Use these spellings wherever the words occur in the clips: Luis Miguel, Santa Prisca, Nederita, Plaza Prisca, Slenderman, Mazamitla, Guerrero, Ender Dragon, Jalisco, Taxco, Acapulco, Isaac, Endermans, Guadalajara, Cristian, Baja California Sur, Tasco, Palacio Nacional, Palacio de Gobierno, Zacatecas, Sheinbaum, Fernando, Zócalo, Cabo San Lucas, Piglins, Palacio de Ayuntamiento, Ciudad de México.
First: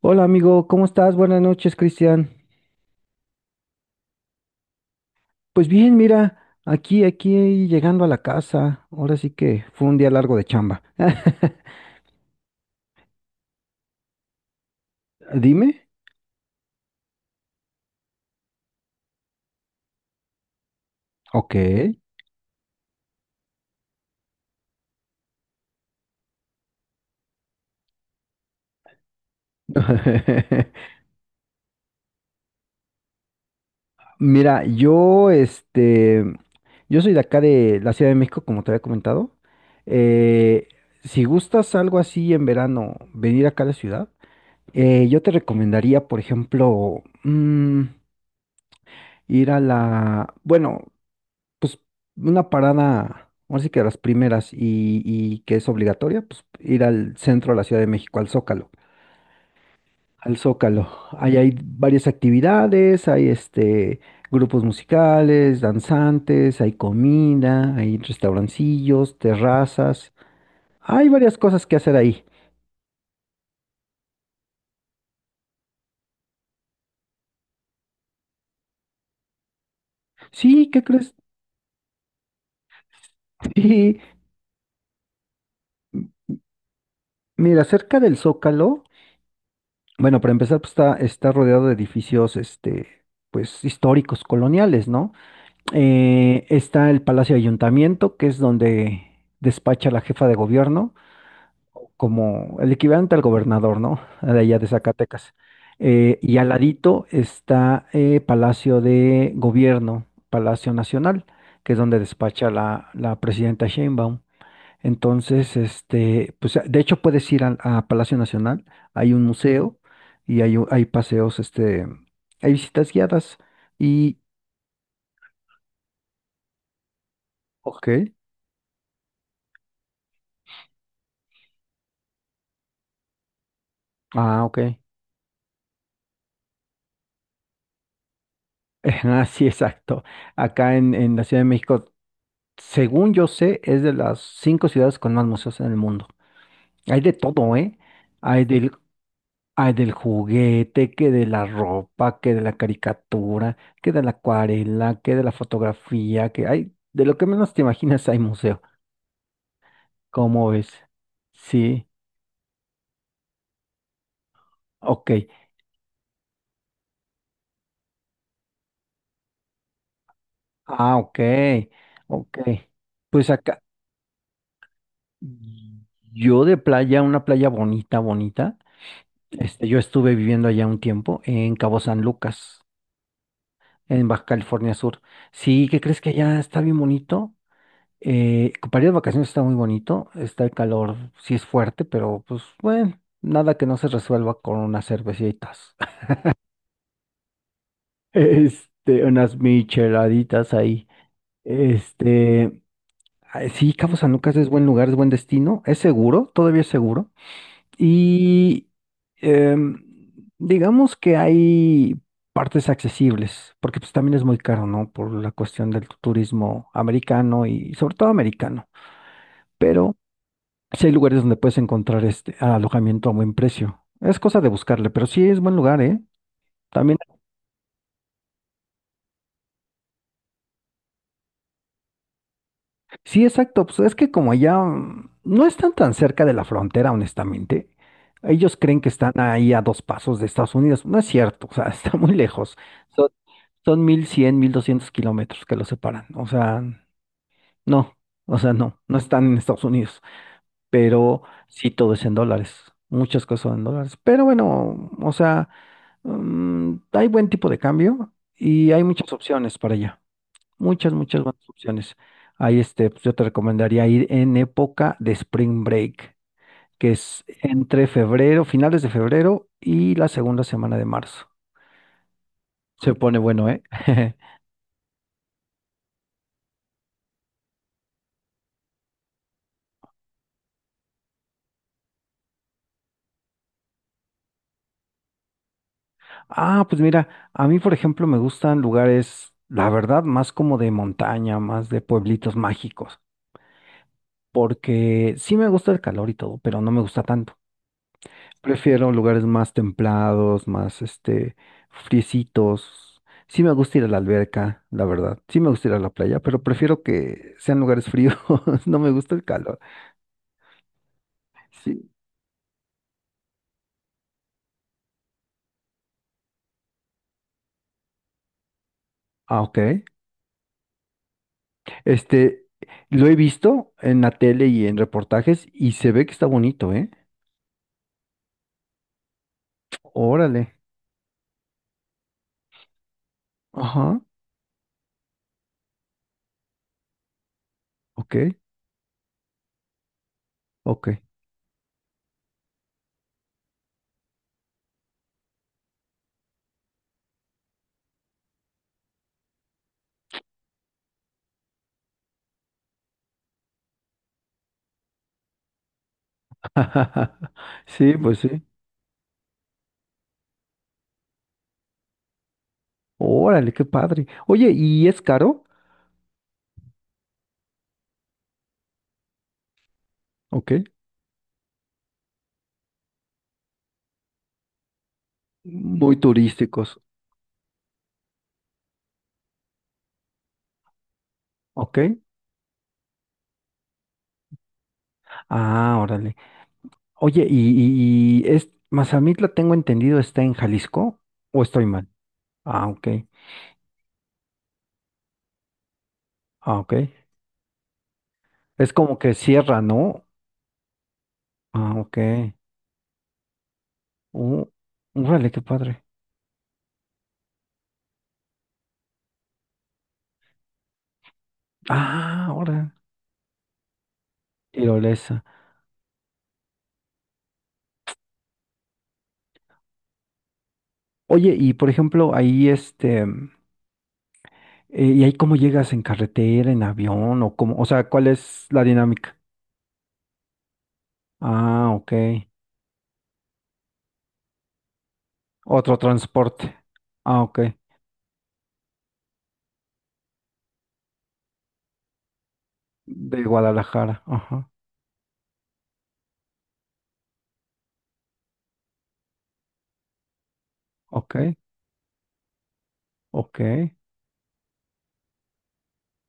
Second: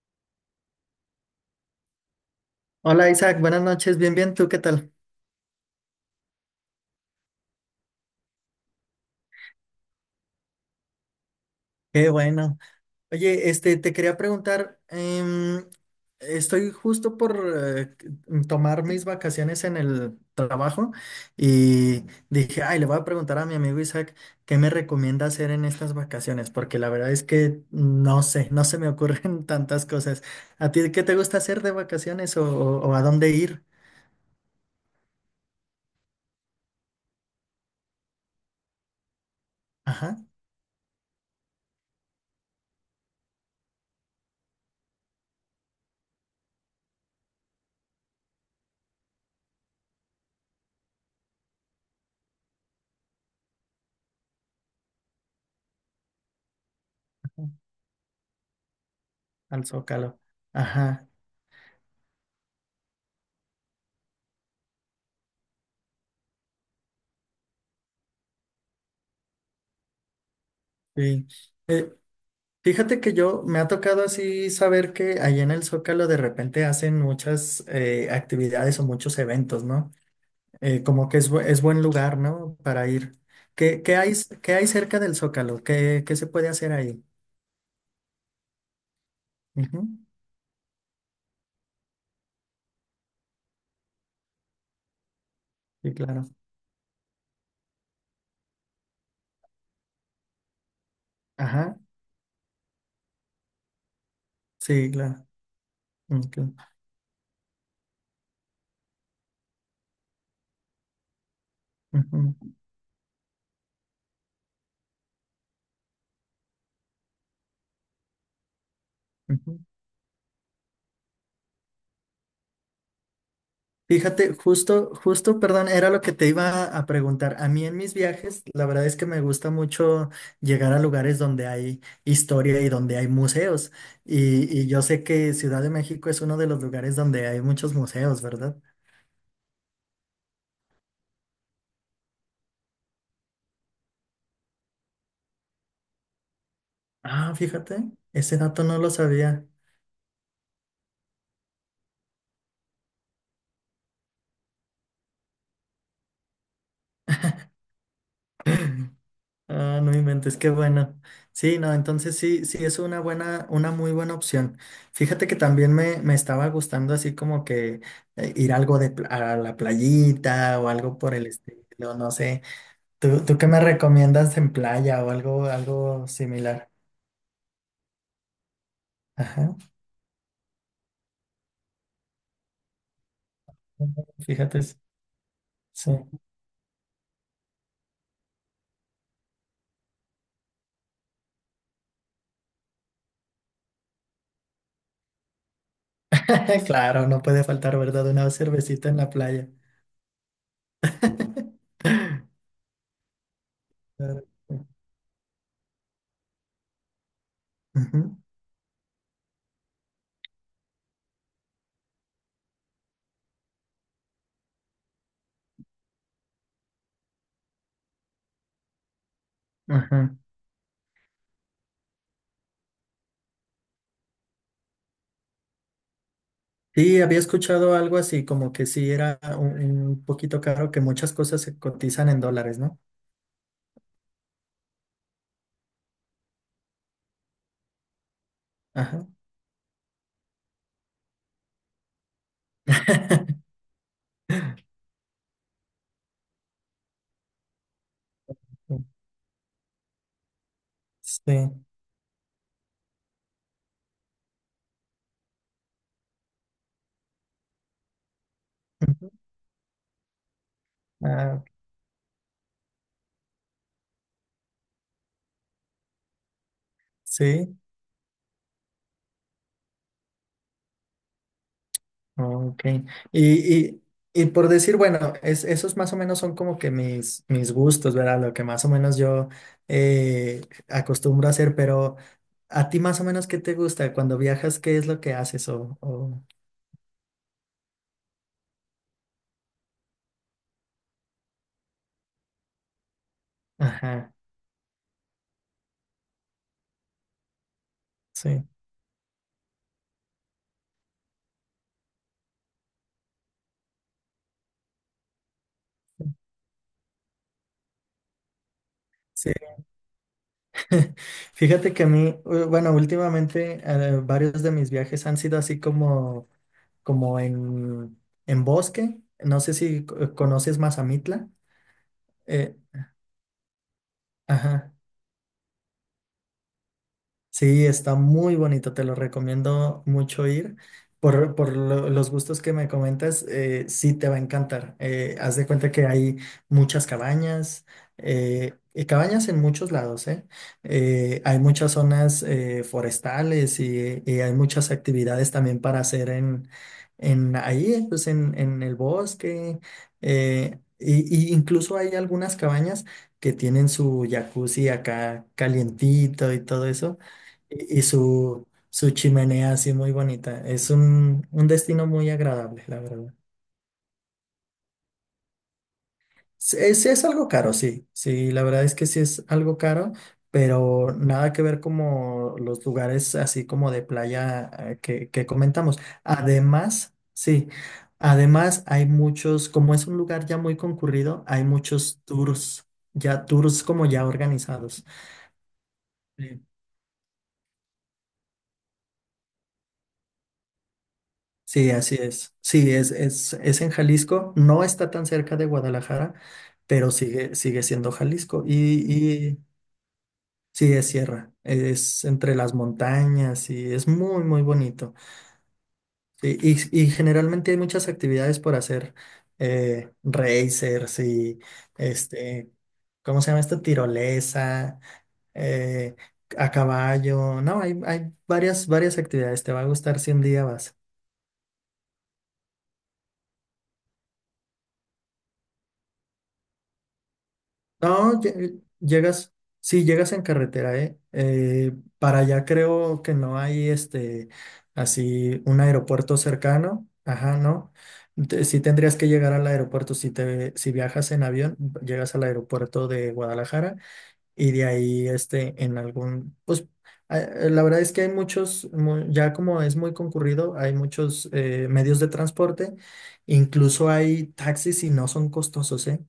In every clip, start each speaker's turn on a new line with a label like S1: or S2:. S1: Hola amigo, ¿cómo estás? Buenas noches, Cristian.
S2: Hola Isaac, buenas noches, bien, bien, ¿tú qué tal?
S1: Pues bien, mira, aquí llegando a la casa. Ahora sí que fue un día largo de chamba.
S2: Qué bueno. Oye, te quería preguntar,
S1: Dime.
S2: estoy justo por eh, tomar mis vacaciones en el trabajo
S1: Ok.
S2: y dije, ay, le voy a preguntar a mi amigo Isaac qué me recomienda hacer en estas vacaciones, porque la verdad es que no sé, no se me ocurren tantas cosas. ¿A ti qué te gusta hacer de vacaciones o, o a dónde ir?
S1: Mira, yo soy de acá de la Ciudad de México, como te había comentado.
S2: Ajá,
S1: Eh, si gustas algo así en verano, venir acá a la ciudad, yo te recomendaría, por ejemplo, ir bueno, una parada, así que las primeras y que es obligatoria, pues ir al centro de la Ciudad de México, al Zócalo.
S2: al Zócalo.
S1: Al Zócalo.
S2: Ajá,
S1: Ahí hay varias actividades, hay grupos musicales, danzantes, hay comida, hay restaurancillos, terrazas. Hay
S2: sí.
S1: varias cosas que
S2: Eh,
S1: hacer ahí.
S2: Fíjate que yo me ha tocado así saber que allá en el Zócalo de repente hacen muchas actividades o muchos eventos, ¿no?
S1: Sí, ¿qué
S2: Como
S1: crees?
S2: que es, es buen lugar, ¿no? Para ir. ¿Qué, qué
S1: Sí,
S2: hay, qué hay cerca del Zócalo? ¿Qué, qué se puede hacer ahí?
S1: mira, cerca del Zócalo,
S2: Ujú,
S1: bueno, para empezar, pues está rodeado de edificios, pues históricos, coloniales, ¿no?
S2: sí, claro.
S1: Está el Palacio de Ayuntamiento, que es donde despacha la jefa de gobierno,
S2: Ajá,
S1: como el equivalente al gobernador, ¿no? De allá de
S2: sí, claro.
S1: Zacatecas.
S2: Ok.
S1: Y al ladito está Palacio de Gobierno, Palacio Nacional, que es donde
S2: Ujú,
S1: despacha
S2: ujú,
S1: la presidenta Sheinbaum. Entonces, pues de hecho puedes ir a, Palacio Nacional, hay un
S2: ujú.
S1: museo y hay paseos, hay visitas guiadas y...
S2: Fíjate, justo, justo, perdón, era lo que te iba a preguntar. A mí en
S1: Ok.
S2: mis viajes, la verdad es que me gusta mucho llegar a lugares donde hay historia y donde hay museos.
S1: Ah, ok.
S2: Y yo sé que Ciudad de México es uno de los lugares donde hay muchos museos, ¿verdad?
S1: Así, exacto. Acá en la Ciudad de México, según yo sé, es de las cinco ciudades con más museos en el mundo. Hay de
S2: Ah,
S1: todo, ¿eh?
S2: fíjate, ese
S1: Hay
S2: dato
S1: del,
S2: no lo sabía.
S1: hay del juguete, que de la ropa, que de la caricatura, que de la acuarela, que de la fotografía, que hay, de lo que menos te imaginas hay museo.
S2: Ah, no inventes,
S1: ¿Cómo
S2: qué
S1: ves?
S2: bueno. Sí, no,
S1: Sí,
S2: entonces sí, sí es una buena, una muy buena opción.
S1: ok.
S2: Fíjate que también me estaba gustando así como que ir algo de a la playita o
S1: Ah,
S2: algo por
S1: ok,
S2: el estilo, no
S1: ok.
S2: sé. ¿Tú,
S1: Pues
S2: tú qué me
S1: acá,
S2: recomiendas en playa o algo, algo
S1: yo de
S2: similar?
S1: playa, una playa bonita, bonita.
S2: Ajá.
S1: Yo estuve viviendo allá un tiempo en Cabo San Lucas, en Baja
S2: Fíjate,
S1: California Sur. Sí, ¿qué
S2: sí.
S1: crees que allá está bien bonito? Para ir de vacaciones está muy bonito, está el calor, sí es fuerte, pero pues bueno, nada que no se resuelva con unas cervecitas,
S2: Claro, no puede faltar, ¿verdad? Una cervecita en la
S1: unas
S2: playa.
S1: micheladitas ahí. Este, sí, Cabo San
S2: Claro,
S1: Lucas es
S2: sí.
S1: buen lugar, es buen destino, es seguro, todavía es seguro.
S2: Ujú,
S1: Y em, digamos que hay partes accesibles, porque pues también es muy caro, ¿no? Por la cuestión del turismo americano y sobre todo americano. Pero
S2: ajá.
S1: sí hay lugares donde puedes encontrar este alojamiento a buen precio. Es cosa de buscarle, pero sí es buen lugar, ¿eh? También
S2: Sí, había escuchado algo así, como que sí era un poquito caro, que muchas cosas se cotizan en dólares, ¿no?
S1: sí, exacto. Pues es que como allá no están tan cerca de la frontera, honestamente, ellos creen que
S2: Ajá.
S1: están ahí a dos pasos de Estados Unidos. No es cierto, o sea, está muy lejos. Son, son 1100, 1200 kilómetros que los separan. No, o sea, no, no están en Estados Unidos. Pero
S2: Sí.
S1: sí, todo es en dólares. Muchas cosas son en dólares. Pero bueno, o sea, hay buen tipo de cambio y hay
S2: Ujú.
S1: muchas opciones para allá. Muchas, muchas
S2: Ah,
S1: buenas opciones. Ahí pues yo te recomendaría ir en época de Spring Break, que es
S2: sí,
S1: entre febrero, finales de febrero y la segunda semana de marzo.
S2: ok.
S1: Se pone bueno,
S2: Y,
S1: ¿eh?
S2: y, y por decir, bueno, es, esos más o menos son como que mis, mis gustos, ¿verdad? Lo que más o menos yo eh, acostumbro a hacer, pero ¿a ti más o menos qué te gusta? Cuando viajas, ¿qué es lo que haces? O...
S1: Ah, pues mira, a mí, por ejemplo, me gustan lugares, la verdad, más como de montaña, más de pueblitos mágicos,
S2: Ajá,
S1: porque sí me gusta el calor y todo, pero no me gusta tanto.
S2: sí.
S1: Prefiero lugares más templados, más friecitos. Sí me gusta ir a la alberca, la verdad. Sí me gusta ir a la playa, pero prefiero que sean lugares fríos. No me gusta el
S2: Sí.
S1: calor.
S2: Fíjate que a
S1: Sí.
S2: mí, bueno, últimamente varios de mis viajes han sido así como, como en bosque. No
S1: Ah,
S2: sé
S1: ok.
S2: si conoces Mazamitla.
S1: Este,
S2: Eh,
S1: lo he visto en la tele y
S2: ajá.
S1: en reportajes y se ve que está bonito, ¿eh?
S2: Sí, está muy bonito, te lo recomiendo mucho
S1: Órale.
S2: ir. Por, los gustos que me comentas, sí
S1: Ajá.
S2: te va a encantar. Haz de cuenta que hay muchas cabañas,
S1: Ok.
S2: y cabañas en muchos lados, ¿eh?
S1: Ok.
S2: Hay muchas zonas forestales y hay muchas actividades también para hacer en ahí, pues en el bosque. Eh, y incluso hay algunas cabañas que tienen su jacuzzi acá calientito y todo eso. Y
S1: Sí, pues sí.
S2: su, su chimenea así muy bonita. Es un destino muy agradable, la verdad.
S1: Órale, qué padre. Oye, ¿y es caro?
S2: Sí, es algo caro, sí. Sí, la verdad es que sí es algo caro,
S1: Ok.
S2: pero nada que ver como los lugares así como de playa que comentamos.
S1: Muy turísticos.
S2: Además, sí, además hay muchos, como es un lugar ya muy concurrido, hay
S1: Ok.
S2: muchos tours, ya tours como ya organizados.
S1: Ah, órale.
S2: Sí.
S1: Oye, y Mazamitla, tengo entendido, está en Jalisco, ¿o estoy
S2: Sí,
S1: mal?
S2: así es.
S1: Ah,
S2: Sí,
S1: ok,
S2: es en Jalisco. No está tan cerca de Guadalajara,
S1: ah, ok.
S2: pero sigue, sigue siendo Jalisco.
S1: Es como que
S2: Y
S1: cierra, ¿no?
S2: sí, es sierra.
S1: Ah, ok.
S2: Es entre las montañas y es muy, muy
S1: Uh,
S2: bonito.
S1: Órale, qué padre.
S2: Sí, y generalmente hay muchas actividades por hacer. Racers y
S1: Ah,
S2: este,
S1: ahora,
S2: ¿cómo se llama esto? Tirolesa,
S1: tirolesa.
S2: eh, a caballo. No, hay varias, varias actividades. Te va a gustar si un día vas.
S1: Oye, y por ejemplo, ¿y ahí cómo llegas en carretera, en avión, o cómo, o sea, cuál
S2: No,
S1: es la dinámica?
S2: llegas, sí, llegas en carretera, ¿eh?
S1: Ah, ok.
S2: Para allá creo que no hay así, un
S1: Otro
S2: aeropuerto
S1: transporte.
S2: cercano,
S1: Ah,
S2: ajá,
S1: ok.
S2: ¿no? Sí tendrías que llegar al aeropuerto, si te, si viajas en avión, llegas al aeropuerto de
S1: De
S2: Guadalajara
S1: Guadalajara, ajá.
S2: y de ahí en algún pues la verdad es que hay muchos ya como es muy concurrido hay
S1: Ok,
S2: muchos medios de transporte
S1: ok.
S2: incluso hay taxis y no son costosos, ¿eh?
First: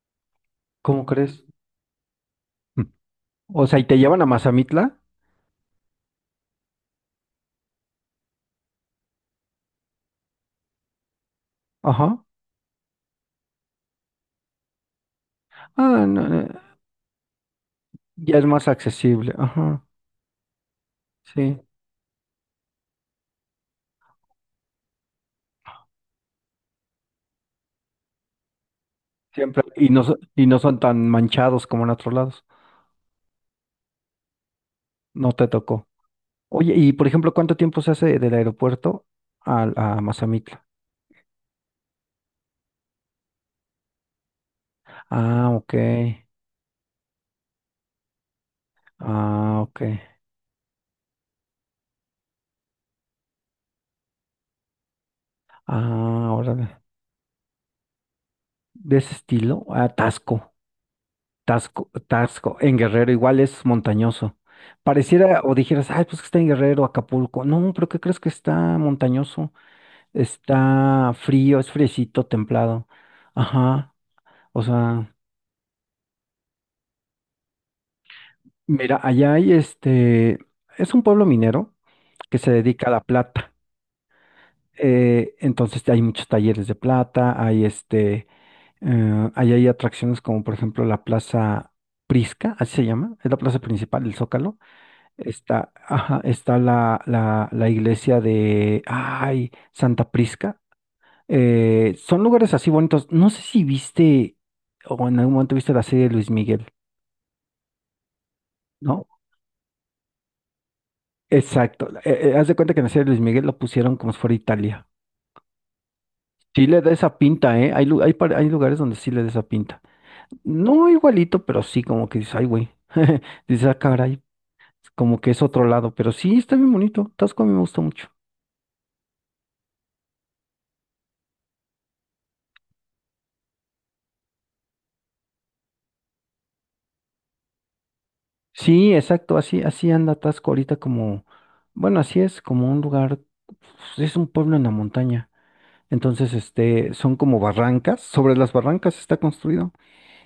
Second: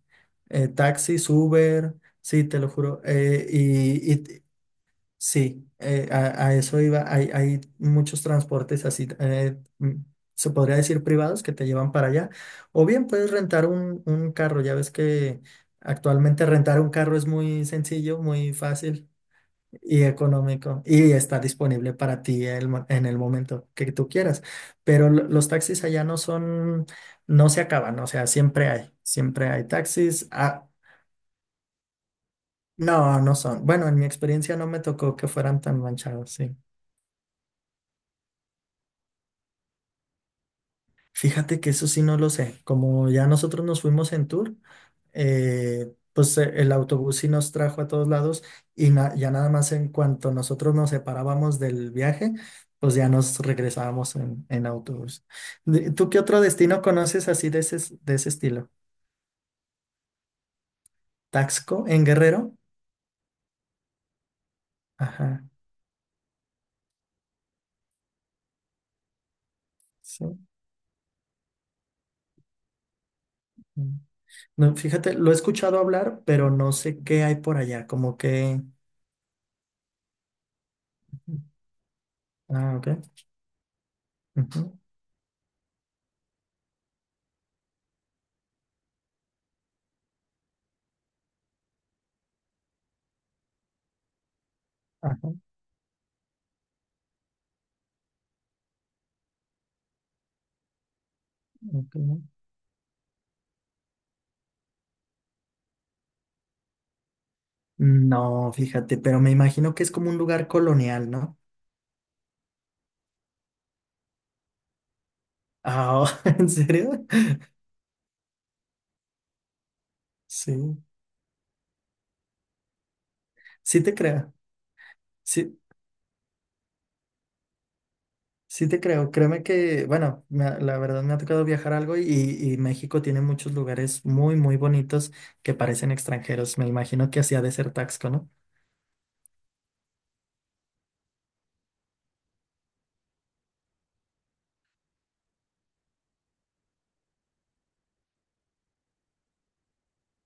S1: ¿Cómo
S2: Taxis
S1: crees?
S2: Uber, sí te lo juro,
S1: O sea, ¿y te llevan a
S2: y,
S1: Mazamitla?
S2: sí, a eso iba. Hay muchos transportes así, se podría decir privados, que te llevan para
S1: Ajá.
S2: allá. O bien puedes rentar un carro. Ya ves que
S1: Ah, no, no,
S2: actualmente rentar un carro es muy sencillo,
S1: ya es
S2: muy
S1: más
S2: fácil
S1: accesible. Ajá.
S2: y económico. Y está
S1: Sí,
S2: disponible para ti el en el momento que tú quieras. Pero los taxis allá no son, no se acaban. O sea, siempre
S1: siempre.
S2: hay
S1: Y no, so-
S2: taxis.
S1: y no
S2: Ah,
S1: son tan manchados como en otros lados.
S2: no, no son. Bueno, en mi experiencia no me tocó que
S1: No te
S2: fueran tan
S1: tocó.
S2: manchados, sí.
S1: Oye, y por ejemplo, ¿cuánto tiempo se hace del aeropuerto a, Mazamitla?
S2: Fíjate que eso sí no lo sé. Como ya nosotros nos fuimos en tour,
S1: Ah, ok.
S2: pues el autobús sí nos trajo a todos lados y ya nada
S1: Ah,
S2: más
S1: ok.
S2: en cuanto nosotros nos separábamos del viaje, pues ya nos regresábamos en autobús. ¿Tú qué
S1: Ah,
S2: otro
S1: órale.
S2: destino conoces así de ese, de ese estilo?
S1: De ese estilo, ah, Tasco.
S2: ¿Taxco
S1: Tasco,
S2: en Guerrero?
S1: Tasco. En Guerrero igual es montañoso. Pareciera,
S2: Ajá,
S1: o dijeras, ay, pues que está en Guerrero, Acapulco. No, pero ¿qué crees que está montañoso?
S2: sí.
S1: Está frío, es fresito, templado.
S2: Mm.
S1: Ajá. O
S2: No,
S1: sea,
S2: fíjate, lo he escuchado hablar, pero no sé qué hay por allá, como que...
S1: mira, allá es un pueblo minero que se
S2: Ah,
S1: dedica
S2: ok.
S1: a la plata.
S2: Ujú,
S1: Entonces hay muchos talleres de plata, ahí hay atracciones como por ejemplo la Plaza Prisca, así se llama, es la plaza principal, el Zócalo.
S2: ajá,
S1: Está, ajá, está la iglesia de, ay, Santa Prisca.
S2: ok.
S1: Son lugares así bonitos. No sé si viste o en algún momento viste la serie de Luis Miguel,
S2: No, fíjate,
S1: ¿no?
S2: pero me imagino que es como un lugar colonial, ¿no?
S1: Exacto. Haz de cuenta que en la serie de Luis Miguel lo pusieron como si fuera Italia.
S2: Ah, ¿en
S1: Sí le da
S2: serio?
S1: esa pinta, ¿eh? Hay, lu- hay, par- hay lugares donde sí le da esa pinta.
S2: Sí,
S1: No igualito, pero sí como que dices, ay, güey. Dices, ah,
S2: sí te
S1: caray,
S2: creo,
S1: como que es
S2: sí,
S1: otro lado. Pero sí, está bien bonito. Tasco a mí me gusta mucho.
S2: sí te creo. Créeme que, bueno, la verdad me ha tocado viajar algo y México tiene muchos lugares muy, muy bonitos que parecen extranjeros. Me imagino que hacía de ser Taxco, ¿no?
S1: Sí, exacto, así, así anda Tasco ahorita como, bueno, así es, como un lugar, pues, es un pueblo en la montaña. Entonces, son como barrancas, sobre las barrancas está construido.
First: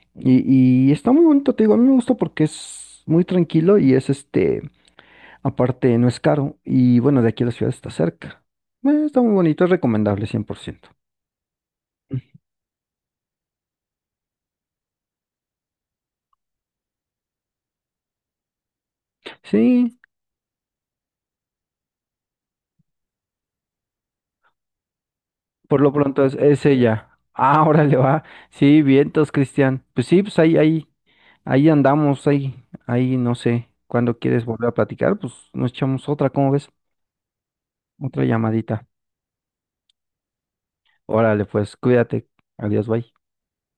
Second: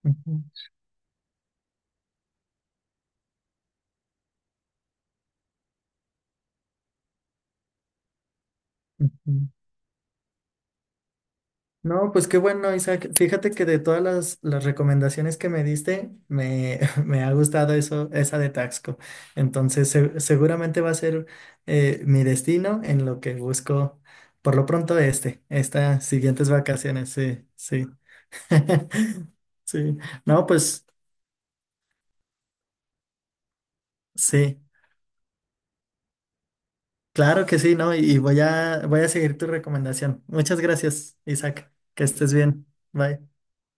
S2: Ujú,
S1: Y está muy bonito, te digo, a mí me gusta porque es muy tranquilo y es aparte no es caro. Y bueno, de aquí a la ciudad está cerca. Está muy
S2: ujú.
S1: bonito, es recomendable 100%.
S2: No, pues qué bueno, Isaac. Fíjate que de todas las recomendaciones que me diste, me, me ha gustado eso, esa de Taxco. Entonces,
S1: Sí,
S2: seguramente va a ser mi destino en lo que busco, por lo pronto, este,
S1: por lo
S2: estas
S1: pronto es,
S2: siguientes
S1: es ella.
S2: vacaciones. Sí,
S1: Ah,
S2: sí.
S1: órale, va. Sí, vientos, Cristian.
S2: Sí.
S1: Pues sí, pues
S2: No,
S1: ahí,
S2: pues
S1: ahí, ahí andamos, ahí, no sé. Cuando quieres
S2: sí,
S1: volver a platicar, pues nos echamos otra, ¿cómo ves?
S2: claro que sí, ¿no? Y
S1: Otra
S2: voy
S1: llamadita.
S2: a, voy a seguir tu recomendación. Muchas gracias,
S1: Órale,
S2: Isaac.
S1: pues,
S2: Que
S1: cuídate.
S2: estés bien.
S1: Adiós, bye.
S2: Bye.